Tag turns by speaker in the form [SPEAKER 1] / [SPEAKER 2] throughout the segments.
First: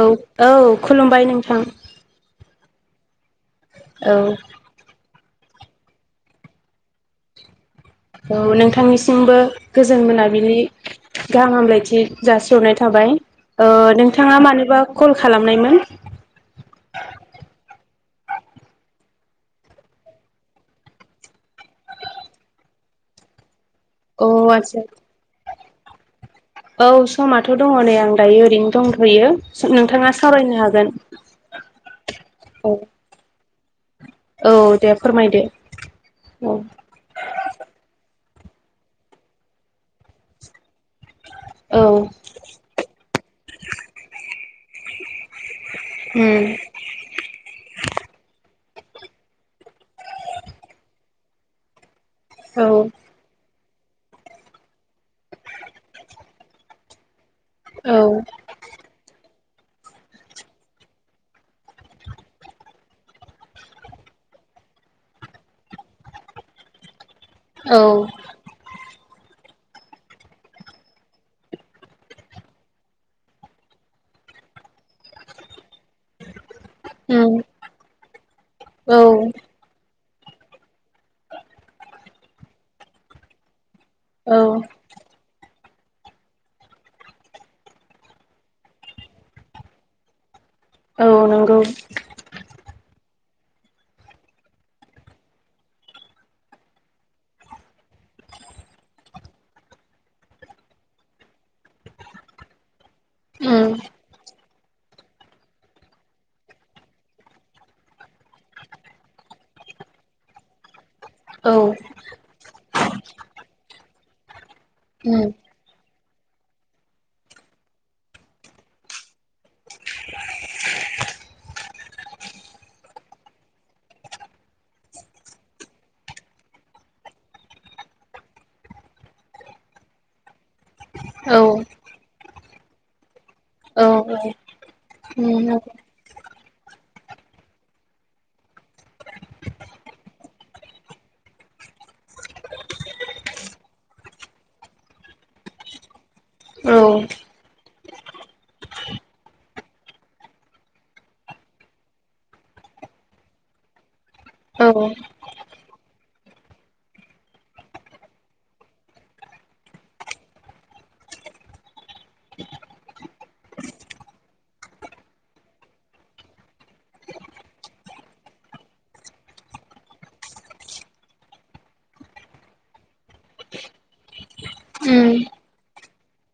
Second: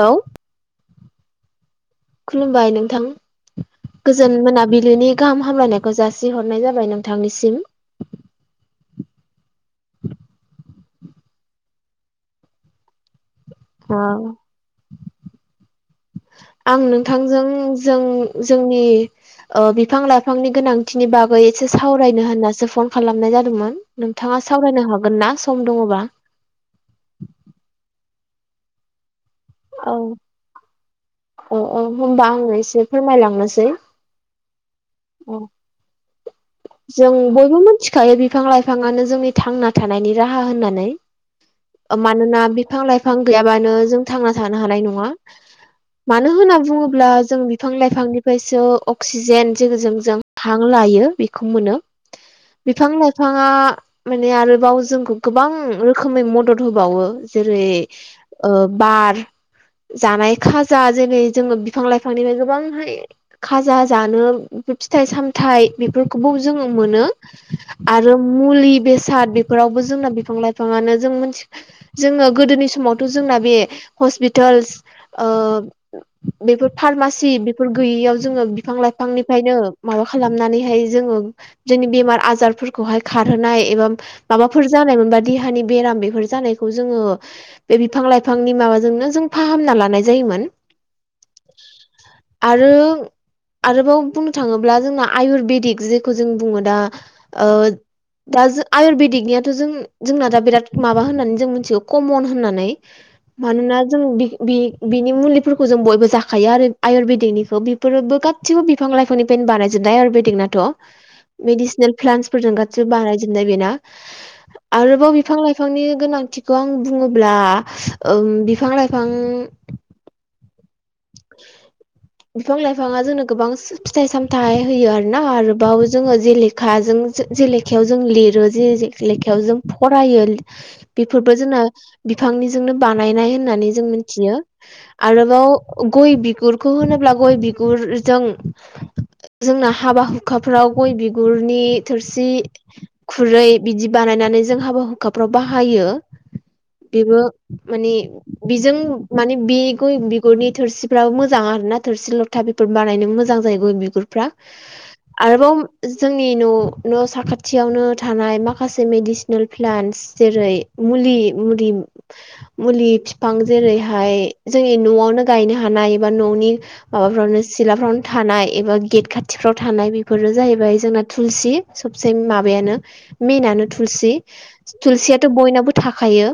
[SPEAKER 1] औ औ खुलुमबाय नोंथां
[SPEAKER 2] खुलुमबाय नोंथां
[SPEAKER 1] औ
[SPEAKER 2] गोजोन मोनाबिलिनि गाहाम हामलायनायखौ जासिहरनाय जाबाय नोंथांनिसिम
[SPEAKER 1] औ नोंथांनिसिमबो गोजोन मोनाबिलि गाहाम हामलायथि जासिहरनाय थाबाय ओ नोंथांआ मानोबा कल खालामनायमोन
[SPEAKER 2] आं नोंथांजों जों जोंनि ओ बिफां लाइफांनि गोनांथिनि बागै एसे सावरायनो होननासो फन खालामनाय जादोंमोन
[SPEAKER 1] अ
[SPEAKER 2] नोंथांआ सावरायनो
[SPEAKER 1] आदसा
[SPEAKER 2] हागोन ना सम दङबा?
[SPEAKER 1] औ समाथ' दङ नै आं दायो ओरैनो दंथ'यो
[SPEAKER 2] औ
[SPEAKER 1] नोंथाङा सावरायनो हागोन
[SPEAKER 2] औ औ होनबा ओ ओ आंङो
[SPEAKER 1] औ
[SPEAKER 2] एसे फोरमायलांनोसै
[SPEAKER 1] औ दे
[SPEAKER 2] औ
[SPEAKER 1] फोरमायदो औ
[SPEAKER 2] जों बयबो मिथिखायो बिफां लाइफाआनो जोंनि थांना थानायनि राहा होननानै
[SPEAKER 1] औ
[SPEAKER 2] ओ मानोना बिफां लाइफां गैयाबानो जों थांना थानो हानाय नङा मानो
[SPEAKER 1] उम
[SPEAKER 2] होनना बुङोब्ला जों बिफां लाइफांनिफ्रायसो अक्सिजेन जों जेजों जों हां लायो बेखौ मोनो
[SPEAKER 1] औ
[SPEAKER 2] बिफां लाइफाङा माने आरोबाव जोंखौ गोबां रोखोमै मदद होबावो। जेरै
[SPEAKER 1] औ
[SPEAKER 2] ओ बार जानाय खाजा जेरै जोङो बिफां लाइफांनिफ्राय गोबांहाय खाजा जानो फिथाइ सामथाइ बेफोरखौबो जोङो मोनो
[SPEAKER 1] औ
[SPEAKER 2] आरो मुलि बे साद बेफोरावबो जोंना बिफां लाइफाङानो जों मिथ जोङो गोदोनि समावथ' जोंना बे हस्पिटाल्स ओ बेफोर फारमासि
[SPEAKER 1] उम
[SPEAKER 2] बेफोर गैयियाव जोङो बिफां
[SPEAKER 1] औ
[SPEAKER 2] लाइफांनिफ्रायनो माबा खालामनानैहाय जोंनि बेमार आजारफोरखौहाय खारहोनाय एबा
[SPEAKER 1] औ
[SPEAKER 2] माबाफोर जानायमोनबा देहानि बेराम बेफोर जानायखौ जोङो बे बिफां लाइफांनि माबाजोंनो जों फाहामना लानाय जायोमोन।
[SPEAKER 1] औ नंगौ।
[SPEAKER 2] आरो आरोबाव बुंनो थाङोब्ला जोंना आयुरवेदिक जेखौ जों बुङो दा ओ दा जों आयुर्वेदिकनियाथ' जों जोंना दा बिराद माबा होननानै जों मिथिगौ कमन होननानै
[SPEAKER 1] उम
[SPEAKER 2] मानोना जों बिनि मुलिफोरखौ जों बयबो जाखायो आरो आयुरवेदिकनिखौ बेफोरबो गासिबो बिफां लाइफांनिफ्रायनो बानायजोबनाय आयुर्वेदिकनाथ'।
[SPEAKER 1] औ
[SPEAKER 2] मेडिसिनेल प्लान्सफोरजों गाससिबो बानायजोबनाय बेना। आरोबाव
[SPEAKER 1] उम
[SPEAKER 2] बिफां लाइफांनि गोनांथिखौ आं बुङोब्ला ओम बिफां लाइफां [inaudible] [inaudible] बिफां लाइफाङा जोंनो गोबां फिथाइ सामथाइ होयो आरोना आरोबाव जोङो जेलेखा जों जे लेखायाव जों लिरो जे लेखायाव जों फरायो बेफोरबो
[SPEAKER 1] औ
[SPEAKER 2] जोंना बिफांनिजोंनो बानायनाय होननानै जों
[SPEAKER 1] औ
[SPEAKER 2] मिथियो। आरोबाव
[SPEAKER 1] उम
[SPEAKER 2] गय बिगुरखौ होनोब्ला गय बिगुरजों जोंना हाबा हुखाफोराव गय बिगुरनि थोरसि खुरै बिदि बानायनानै जों हाबा हुखाफ्राव बाहायो।
[SPEAKER 1] औ
[SPEAKER 2] बेबो माने बिजों माने बि गय बिगुरनि थोरसिफ्राबो मोजां आरोना थोरसि लथा बेफोर बानायनो मोजां जायो गय बिगुरफ्रा
[SPEAKER 1] औ उम
[SPEAKER 2] आरोबाव जोंनि न' न' साखाथियावनो थानाय माखासे मेडिसिनेल प्लान्स जेरै मुलि मुलि फिफां जेरैहाय जोंनि न'वावनो गायनो हानाय एबा न'नि माबाफ्रावनो सिलाफ्रावनो थानाय एबा गेट खाथिफ्राव थानाय बेफोर जाहैबाय जोंना थुलसि सबसे माबायानो मेइनानो थुलसि, थुलसियाथ' बयनाबो थाखायो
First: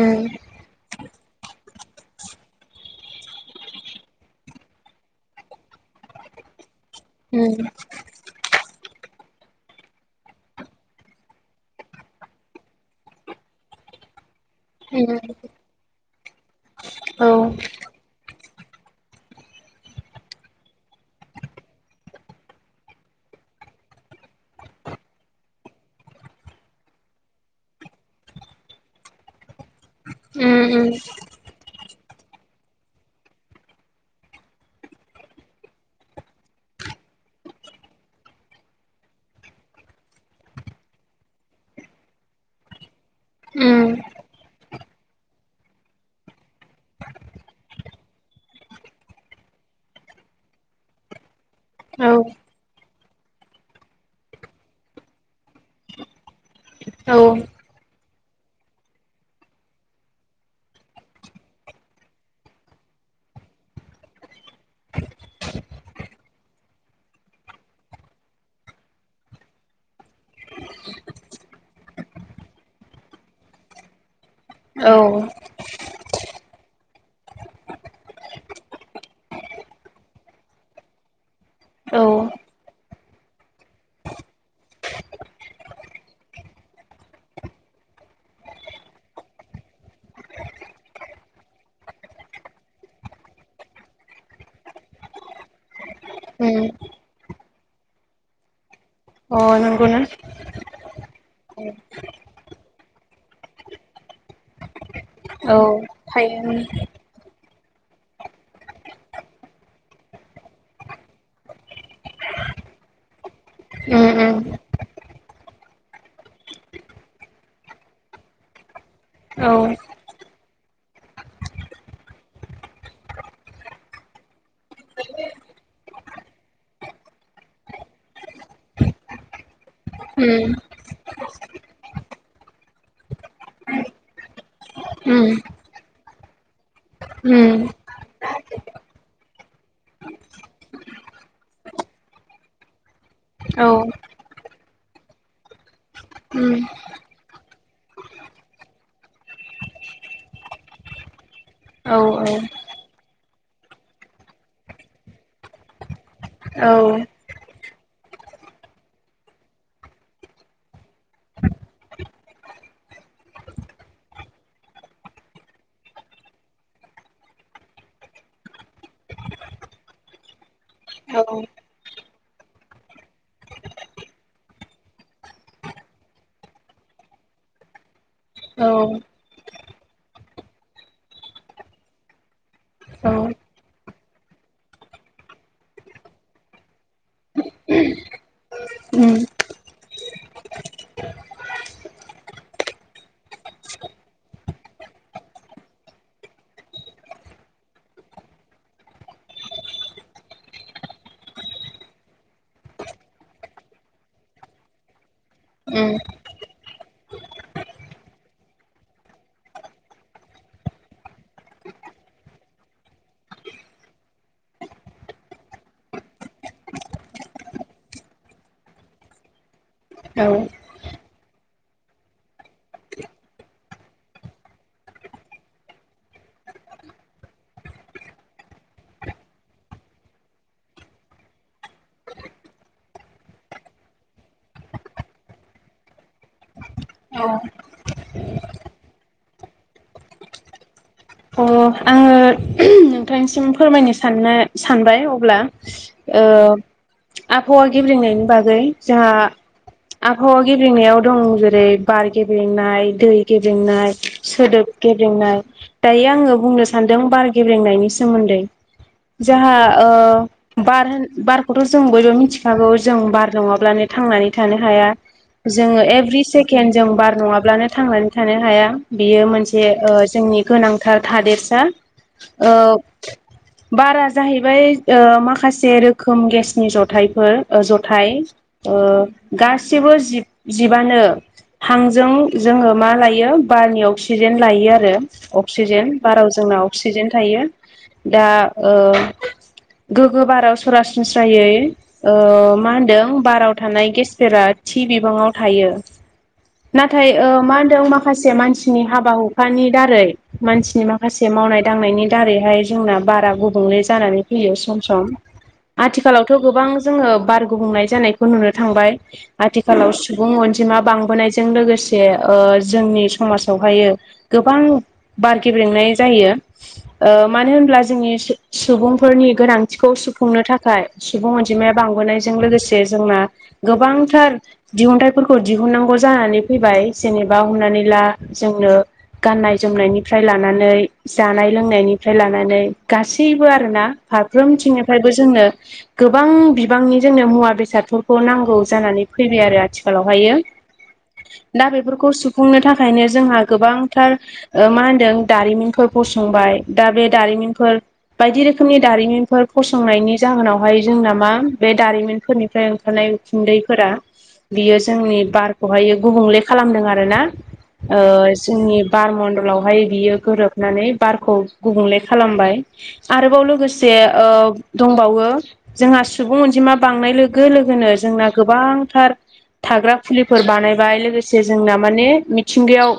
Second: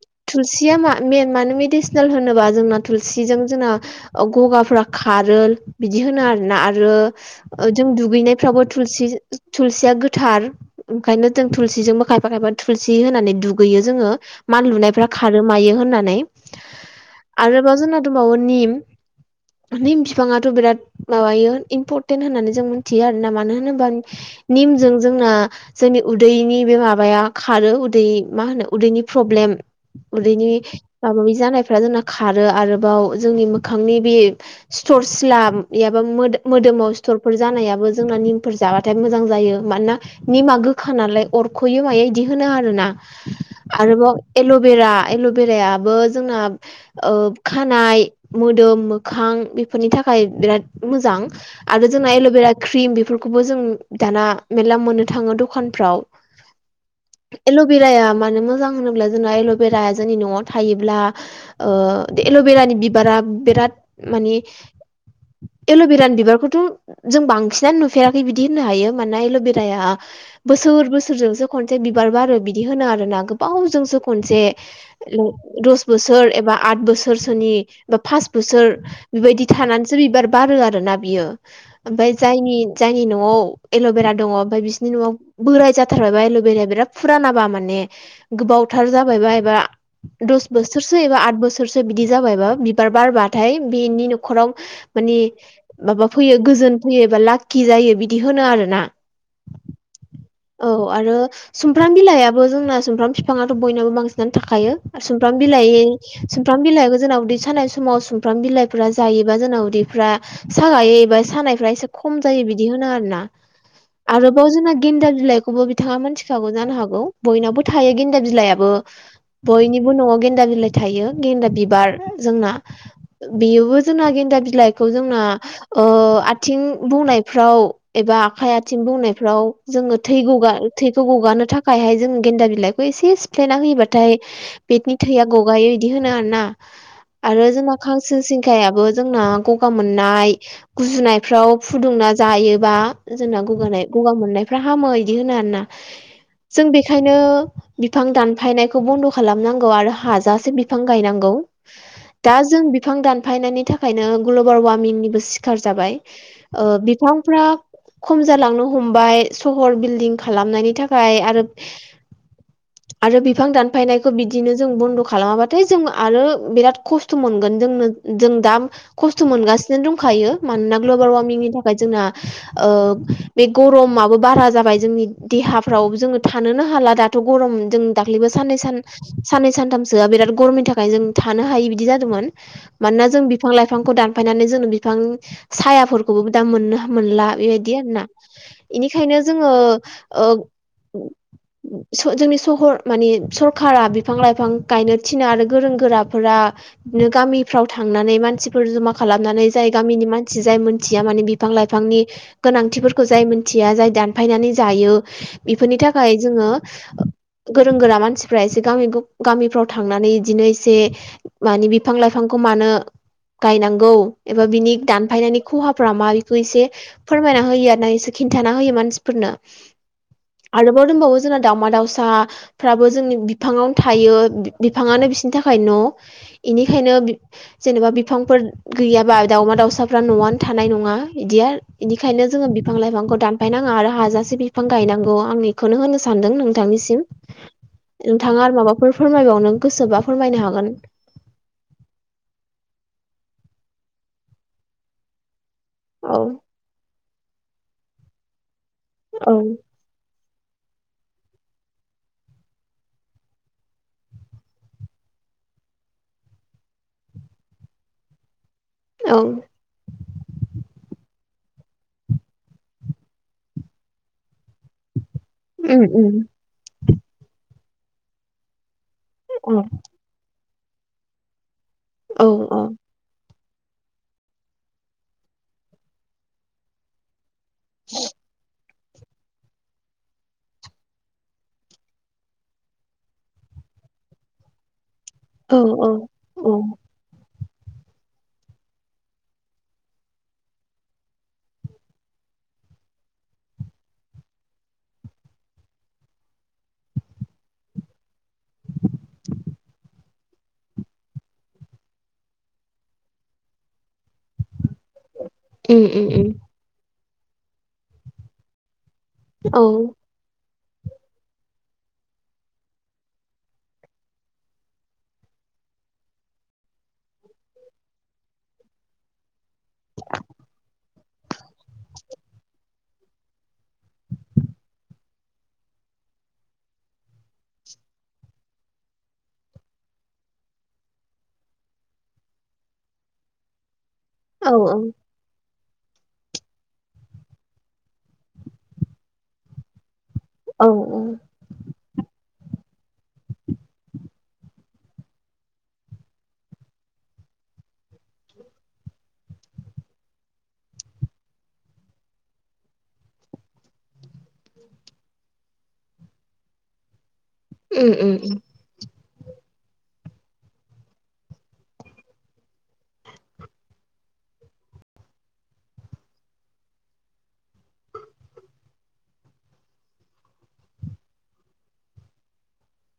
[SPEAKER 1] उम
[SPEAKER 2] थुलसिया मा मेन मानो मेदिसिनेल होनोबा जोंना थुलसिजों गगाफोरा खारो बिदि होनो आरोना। आरो
[SPEAKER 1] उम
[SPEAKER 2] दुगैनायफ्राव थुलसि थुलसिया गोथार ओंखायनो जों थुलसिजों खायफा खायफा थुल सि होनानै दुगैयो जोङो मान लुनायफ्रा
[SPEAKER 1] उम
[SPEAKER 2] खारो मायो होननानै
[SPEAKER 1] औ
[SPEAKER 2] आरो जोंना दंबावो निम निम बिफाङाथ' बिराद माबायो इम्परटेन्ट होननानै जों मिथियो आरोना मानो होनोबा निमजों जोंना जोंनि उदैनि बे माबाया खारो उदै मा होनो उदैनि प्र ब्लेम
[SPEAKER 1] उम
[SPEAKER 2] उदैनि माबा माबि जानायफ्रा जोंना खारो आरोबाव जोंनि मोखांनि बे सिथर सिला एयाबा मो मोदोमाव सिथर जानायो जोंना निमफोर जाबाथाय मोजां जायो मानोना निमा गोखा नालाय अरख'यो मायो होनो आरोना
[SPEAKER 1] उम
[SPEAKER 2] आरोबाव एल'बेरा एल'भेरायाबो जोंना ओ खानाय मोदोम मोखां बेफोरनि थाखाय बिराद मोजां। आरो
[SPEAKER 1] औ
[SPEAKER 2] जोंना एल'भेरा क्रिम बि खौबो जों दाना मेरला मोननो थाङो दखानफ्राव
[SPEAKER 1] औ
[SPEAKER 2] एल'बेराया मानो मोजां होनोब्ला जोंना एल'बेराया जोंनि न'वाव थायोब्ला ओ एल'बेरानि बिबारा बिराद माने एल'भेरानि बिबारखौथ' जों बांसिनानो नुफेराखै बिदि होननो हायो मानोना एल'बेराया बोसोर बोसोरजोंसो खनसे बिबार बारो बिदि होनो आरोना गोबावजोंसो खन से
[SPEAKER 1] औ
[SPEAKER 2] दस बोसोर ए बा आद बोसोरसोनि बा पास बोसोर बेबायदि थानानैसो बिबार बारो आरोना बियो। ओमफ्राय जायनि जायनि न'वाव एल'बेरा दङ ओमफ्राय बिसोरनि न'वाव बोराय जाथारबाय बा एल' बेराया फुरानाबा माने गोबावथार जाबायबा एबा दस बोसोरसो एबा आद बोसोरसो बिदि जाबायबा बिबार बारबाथाय बेनि न'खराव मानि माबा फैयो।
[SPEAKER 1] उम
[SPEAKER 2] गोजोन फैयो एबा लाखि जायो बिदि होनो आरोना।
[SPEAKER 1] अ नंगौनो।
[SPEAKER 2] औ आरो सुमफ्राम बिलाइयाबो जोंना सुमफ्राम फिफाङाथ' बयनाबो बांसिनानो थाखायो। सुमफ्राम
[SPEAKER 1] औ
[SPEAKER 2] बिलाइ
[SPEAKER 1] थायो
[SPEAKER 2] सुमफ्राम बिलाइखौ जोंनाव उदै सानाय समाव सुमफ्राम बिलाइफ्रा जायोबा जोंना उदैफ्रा सागायो एबा सानायफ्रा एसे खम जायो। बिदि होनो आरोना।
[SPEAKER 1] उम उम
[SPEAKER 2] आरोबाव जोंना गेन्दा बिलाइखौबो बिथाङा मिथिखागौ जानो हागौ बयनावबो थायो गेन्दा बिलाइयाबो।
[SPEAKER 1] औ
[SPEAKER 2] बयनिबो न'वाव गेन्दा बिलाइ थायो गेन्दा बिबार जोंना। बेयोबो जोंना गेन्दा बिलाइखौ जोंना ओ आथिं बौनायफ्राव ए बा आखाइ आथिं बौनायफ्राव जोङो थै
[SPEAKER 1] उम
[SPEAKER 2] गगा थै गगानो थाखायहाय जों गेन्दा बिलाइखौ एसे सिफ्लेना होयोबाथाय बेनि थैया
[SPEAKER 1] उम
[SPEAKER 2] ग गायो बिदि होनो आरोना। आरो
[SPEAKER 1] उम
[SPEAKER 2] जोंना खांसिं सिंखायाबो जोंना गगा मोननाय गुजुनायफ्राव फुदुंना जायोबा जोंना
[SPEAKER 1] औ
[SPEAKER 2] गगानाय गगा मोननायफ्रा हामो बिदि होनो आरोना।
[SPEAKER 1] उम
[SPEAKER 2] जों बेखायनो बिफां दानफायनायखौ बन्द' खालामनांगौ आरो हाजा बिफां गायनांगौ।
[SPEAKER 1] औ
[SPEAKER 2] दा जों बिफां दानफायनायनि थाखायनो ग्लबाल वार्मिंनिबो सिखार जाबाय ओ
[SPEAKER 1] औ
[SPEAKER 2] बि फां फ्रा खम जालांनो हमबाय सहर बिल्दिं खालामनायनि थाखाय आरो आरो बिफां दानफायनायखौ बिदिनो जों बन्द' खा खालामाबाथाय जों आरो बिराद खस्थ' मोनगोन जोंनो जों दा खस्थ' मोनगासिनो दंखायो। मानोना ग्लबेल
[SPEAKER 1] उम
[SPEAKER 2] वार्मिंनि थाखाय जोंना बे गरमाबो बारा जाबाय जोंनि देहाफ्राव जोङो थानोनो हाला दाथ' गरम जों दाख्लैबो साननै सा साननै सानथामसो आ बिराद गरमनि थाखाय जों थानो हायै बिदि जादोंमोन मानोना जों बिफां लाइफांखौ दानफायनानै जों बि बिफां सायाफोरखौबो दा मोननो मोनला बेबायदि आरोना
[SPEAKER 1] उम
[SPEAKER 2] बेनिखायनो जोङो आ
[SPEAKER 1] [inaudible]
[SPEAKER 2] जोंनि सहर माने सरखारा बिफां लाइफां गायनो थिनो आरो गोरों गोराफोरा बिदिनो गामिफ्राव थांनानै मानसिफोर जमा खालामनानै जाय गामिनि मानसि जाय मोनथिया माने बिफां लाइफांनि गोनांथिफोरखौ जाय मिथिया जाय दानफायनानै जा हायो बेफोरनि थाखाय जोङो गोरों गोरा मानसिफोरा एसे गामि गफ गामि मिफ्राव थांनानै बिदिनो एसे माने बिफां लाइफांखौ मानो गायनांगौ एबा बिनि दानफायनायनि खहाफोरा मा बेखौ एसे फोरमायना होयो आरो एसे खिन्थाना होयो मानसिफोरनो।
[SPEAKER 1] औ
[SPEAKER 2] आरोबाव दंबावो जोंना दावउमा दावसाफ्राबो जोंनि बिफाङावनो थायो बिफाङानो बिसिनि थाखाय न' बेनिखायनो जेनेबा बिफांफोर गैयाबा दाउमा दाउसाफ्रा न'आनो थानाय नङा बिदिया बेनिखायनो जोङो बिफां लाइफांखौ दानफायनाङा आरो हाजासे बिफां बिफां गायनांगौ आं बेखौनो होनो सानदों नोंथांनिसिम। नोंथाङा आरो माबाफोर फोरमायबावनो गोसोबा फोरमायनो हागोन।
[SPEAKER 1] अ आङो नोंथांनिसिम फोरमायनो साननो सानबाय अब्ला।
[SPEAKER 2] औ
[SPEAKER 1] ओ आबहावा गेब्रेंनायनि बागै जोंहा
[SPEAKER 2] औ
[SPEAKER 1] आब आबहावा गेब्रेंनायाव दं जेरै बार गेब्रेंनाय दै गेब्रेंनाय सोदोब गेब्रें नाय दायो आङो बुंनो सान्दों बार गेब्रेंनायनि सोमोन्दै
[SPEAKER 2] औ
[SPEAKER 1] जोंहा ओ बार होन बारखौथ' जों बयबो मिथिखागौ जों बार नङाब्लानो थांनानै थानो हाया जोङो
[SPEAKER 2] उम उम
[SPEAKER 1] एभ्रि सेकेन्ड जों बार नङाब्लानो थांनानै थानो हाया बियो
[SPEAKER 2] औ
[SPEAKER 1] मोनसे जोंनि गोनांथार थादेरसा
[SPEAKER 2] औ
[SPEAKER 1] ओ
[SPEAKER 2] औ
[SPEAKER 1] बारा जाहैबाय ओ माखासे रोखोम गेसनि जथाइफोर जथाय ओ गासिबो जिब जिबानो हांजों जोङो मा लायो बारनि अक्सिजेन लायो आरो
[SPEAKER 2] औ
[SPEAKER 1] अक्सिजेन बाराव जोंना
[SPEAKER 2] औ
[SPEAKER 1] अक्सिजेन थायो दा ओ गोग्गो बाराव सरासनस्रायै ओ मा होनदों बाराव थानाय गेसफोरा थि बिबाङाव थायो नाथाय मा होनदों माखासे मानसिनि हाबा हुखानि दारै मानसिनि माखासे मावनाय दांनायनि दारैहाय जोंना बारा गुबुंले जानानै फैयो सम सम
[SPEAKER 2] उम उम उम
[SPEAKER 1] आथिखालावथ' गोबां जोङो बार गुबुंनाय जानायखौ नुनो थांबाय
[SPEAKER 2] औ
[SPEAKER 1] आथिखालाव सुबुं अनजि मा बांबोनायजों लोगोसे ओ जोंनि समाजावहायो गोबां बार गेब्रेंनाय जायो मानो ओ होनब्ला जोंनि सुबुंफोरनि गोनां थिखौ सुफुंनो थाखाय सुबुं अनजिमाया बांबोनाय जों लोगोसे जोंना गोबांथार दिहुनथाइफोरखौ दिहुननांगौ जानानै फैबाय जेने बा हमनानै ला जोंनो गाननाय जोमनायनिफ्राय लानानै जानाय लोंनायनिफ्राय लानानै गासैबो आरोना
[SPEAKER 2] औ
[SPEAKER 1] फारफ्रोमथिंनिफ्रायबो जोंनो गोबां बिबांनि जोंनो मुवा बेसादफोरखौ नांगौ जानानै फैबाय आरो आथि खालावहायो
[SPEAKER 2] औ
[SPEAKER 1] दा बेफोरखौ सुफुंनो थाखायनो जोंहा गोबां थार मा होनदों दारिमिनफोर फसंबाय दा बे दारिमिनफोर बायदि रोखोमनि दारिमिनफोर फसंनायनि जाहोनावहाय जोंना मा बे दारिमिनफोरनिफ्राय ओंखारनाय उखुन्दैफोरा बियो जोंनि बारखौहाय गुबुंले खालामदों आरोना
[SPEAKER 2] उम
[SPEAKER 1] ओ
[SPEAKER 2] उम
[SPEAKER 1] जोंनि बार मन्दलावहाय बियो गोरोबनानै बारखौ गुबुंले खालामबाय आरोबाव लोगोसे बे ओ दंबावो जोंहा सुबुं अनजिमा बांनाय लोगो लोगोनो जोंना गोबां फोथार थाग्रा फुलिफोर बानायबाय लोगोसे जोंना माने मिथिंगायाव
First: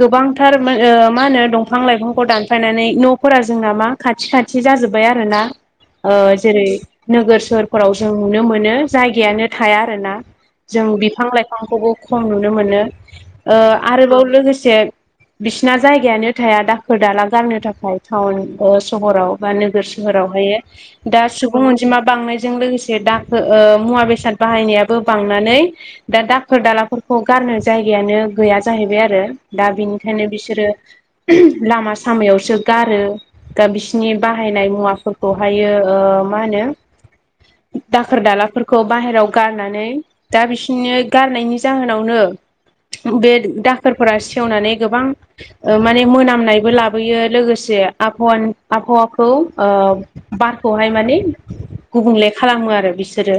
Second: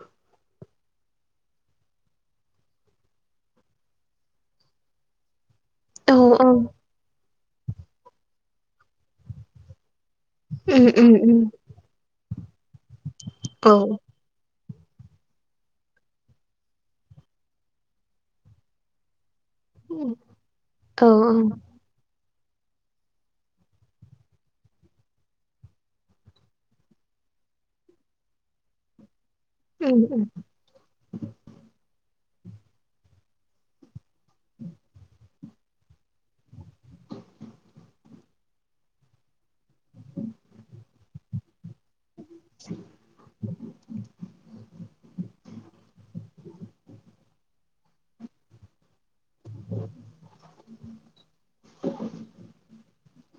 [SPEAKER 1] गोबांथार मा होनो दंफां लाइफांखौ दानफायनानै न'फोरा जोंना मा खाथि खाथि जाजोब्बाय आरो ना ओ
[SPEAKER 2] औ औ
[SPEAKER 1] जेरै नोगोर सहरफोराव जों नुनो मोनो जायगायानो थाया आरोना
[SPEAKER 2] उम
[SPEAKER 1] जों
[SPEAKER 2] उम
[SPEAKER 1] बिफां
[SPEAKER 2] उम
[SPEAKER 1] लाइफांखौबो खम नुनो मोनो ओ
[SPEAKER 2] औ
[SPEAKER 1] आरोबाव लोगोसे बिसिना जायगायानो थाया दाखोर दाला गारनो थाखाय टाउन सहराव बा नोगोर सहरावहायो
[SPEAKER 2] औ
[SPEAKER 1] दा सुबुं अनजिमा बांनाय जों लोगोसे दा ओ मुवा बेसाद बाहायनायो बांनानै दा दाखोर दाला गार जायगायानो गैया जाहैबाय आरो दा
[SPEAKER 2] उम
[SPEAKER 1] बिनिखायनो
[SPEAKER 2] उम
[SPEAKER 1] बिसोरो लामा सामायावसो गारो दा बिस जोंनि बाहायनाय मुवाफोरखौहायो मा होनो दाखोर दालाफोरखौ बाहेरायाव गारनानै दा बिसनि गारनायनि जाहोनावनो बे दाखोरफोरा सि गोबां माने मोनामनायबो लाबोयो लोगोसे आबहावाखौ खौ ओ बारखौहाय माने गुबुंले खालामो आरो बिसोरो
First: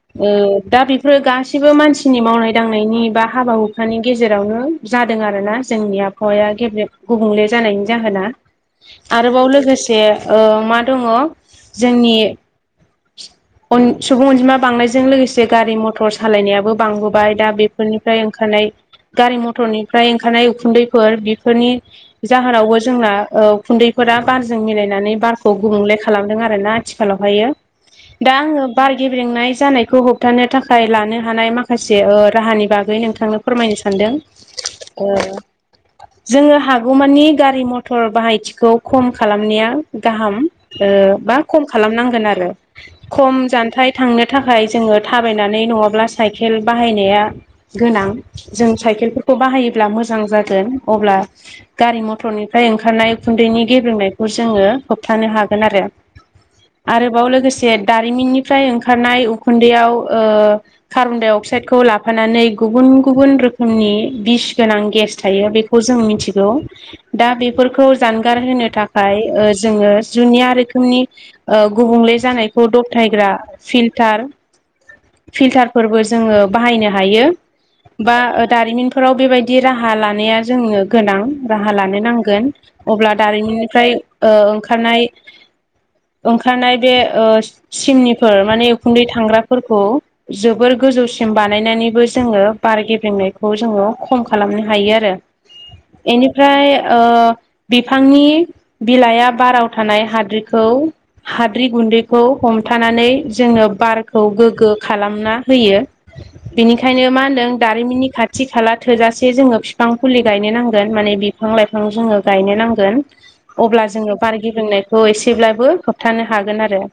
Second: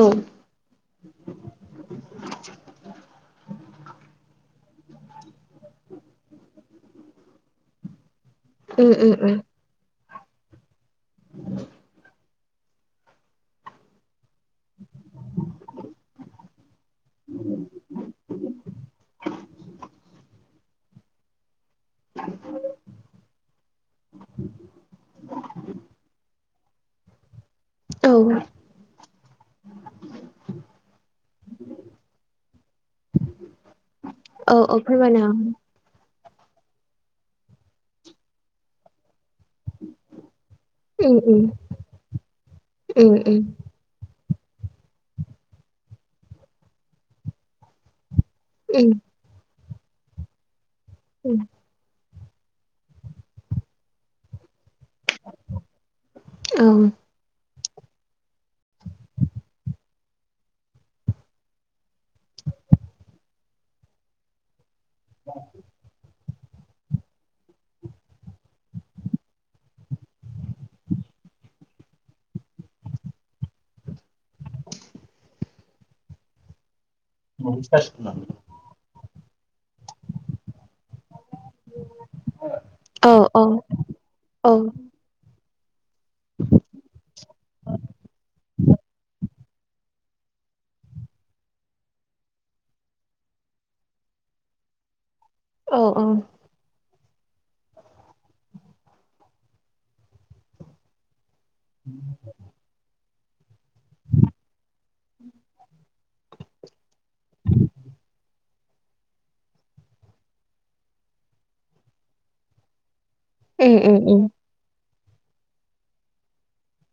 [SPEAKER 2] औ
[SPEAKER 1] दा बेफोरो गासैबो मानसिनि मावनाय दांनायनि बा हाबा हुखानि गेजेरावनो जादों आरोना जोंनि आबहावाया गेबें गुबुंले जानायनि जाहोना
[SPEAKER 2] उम उम उम
[SPEAKER 1] आरोबाव लोगोसे ओ मा दङ जोंनि सुबुं अनजिमा बांनायजों लोगोसे गारि मथर सालायनायाबो बांबोबाय दा बेफोरनिफ्राय ओंखारनाय गारि मथर फ्राय ओंखारनाय उखुन्दैफोर बेफोरनि जाहोनावबो जोंना ओ उखोन्दैफोरा बारजों मिलायनानै बारखौ गुबुंले खालामदों आरो ओमफ्राय ना आथिखालावहायो
[SPEAKER 2] औ
[SPEAKER 1] दा आङो बार गेब्रेंनाय जानायखौ होबथानो थाखाय लानो हानाय माखासे ओ राहानि बागै नोंथांनो फोरमायनो सानदों
[SPEAKER 2] औ औ
[SPEAKER 1] ओ
[SPEAKER 2] फोरमायना हो
[SPEAKER 1] जोङो हागौमानि गारि मथर बाहायथिखौ खम खालामनाया गाहाम ओ
[SPEAKER 2] उम
[SPEAKER 1] बा
[SPEAKER 2] उम
[SPEAKER 1] खम खालामनांगोन आरो
[SPEAKER 2] उम
[SPEAKER 1] खम
[SPEAKER 2] उम
[SPEAKER 1] जानथाय थांनो नि थाखाय जोङो थाबायनानै नङाब्ला साइकेल बाहायनाया गोनां जों
[SPEAKER 2] उम
[SPEAKER 1] साइकेल बाहायोब्ला मोजां जागोन अब्ला गारि मथर मथ'रनिफ्राय ओंखारनाय उखुन्दैनि गेब्रेंनायखौ जोङो होबथानो हागोन आरो
[SPEAKER 2] उम
[SPEAKER 1] आरोबाव लोगोसे दारिमिननिफ्राय ओंखारनाय उखुन्दैआव ओ कार्बन डाइ अक्साइडखौ लाफानानै गुबुन गुबुन रोखोमनि बिस गोनां गेस थायो बेखौ जों मिथि गौ बेफोरखौ जानगार होनो थाखाय ओ जोङो जुनिया रोखोमनि ओ गुबुंले जानायखौ दबथायग्रा फिल्टार फिल्टारफोरबो जोङो बाहायनो हायो बा दारिमिनफोर फोराव बेबायदि राहा लानाया जोंनो गोनां राहा लानो नांगोन अब्ला
[SPEAKER 2] औ औ
[SPEAKER 1] दारिमिननिफ्राय ओ
[SPEAKER 2] औ
[SPEAKER 1] ओंखारनाय ओंखारनाय बे ओ सिमनिफोर माने उखुन्दै थांग्राफोरखौ जोबोर गोजौसिम बानायनानैबो जोङो बार गेबेंनायखौ जोङो खम खालामनो हायो आरो
[SPEAKER 2] औ औ
[SPEAKER 1] एनिफ्राय ओ बिफांनि बिलाइया बाराव थानाय हाद्रिखौ हाद्रि गुन्दैखौ हमथानानै जोङो बारखौ गोग्गो खालामना होयो बेनिखायनो मा होनदों दारिमिननि खाथि खाथि खाला थोजासे जोङो बिफां फुलि गायनो नांगोन माने बिफां लाइफां जोङो गायनो नांगोन
[SPEAKER 2] उम
[SPEAKER 1] अब्ला
[SPEAKER 2] उम
[SPEAKER 1] जोङो
[SPEAKER 2] उम
[SPEAKER 1] बार गेब्रेंनायखौ एसेब्लाबो होबथानो हागोन आरो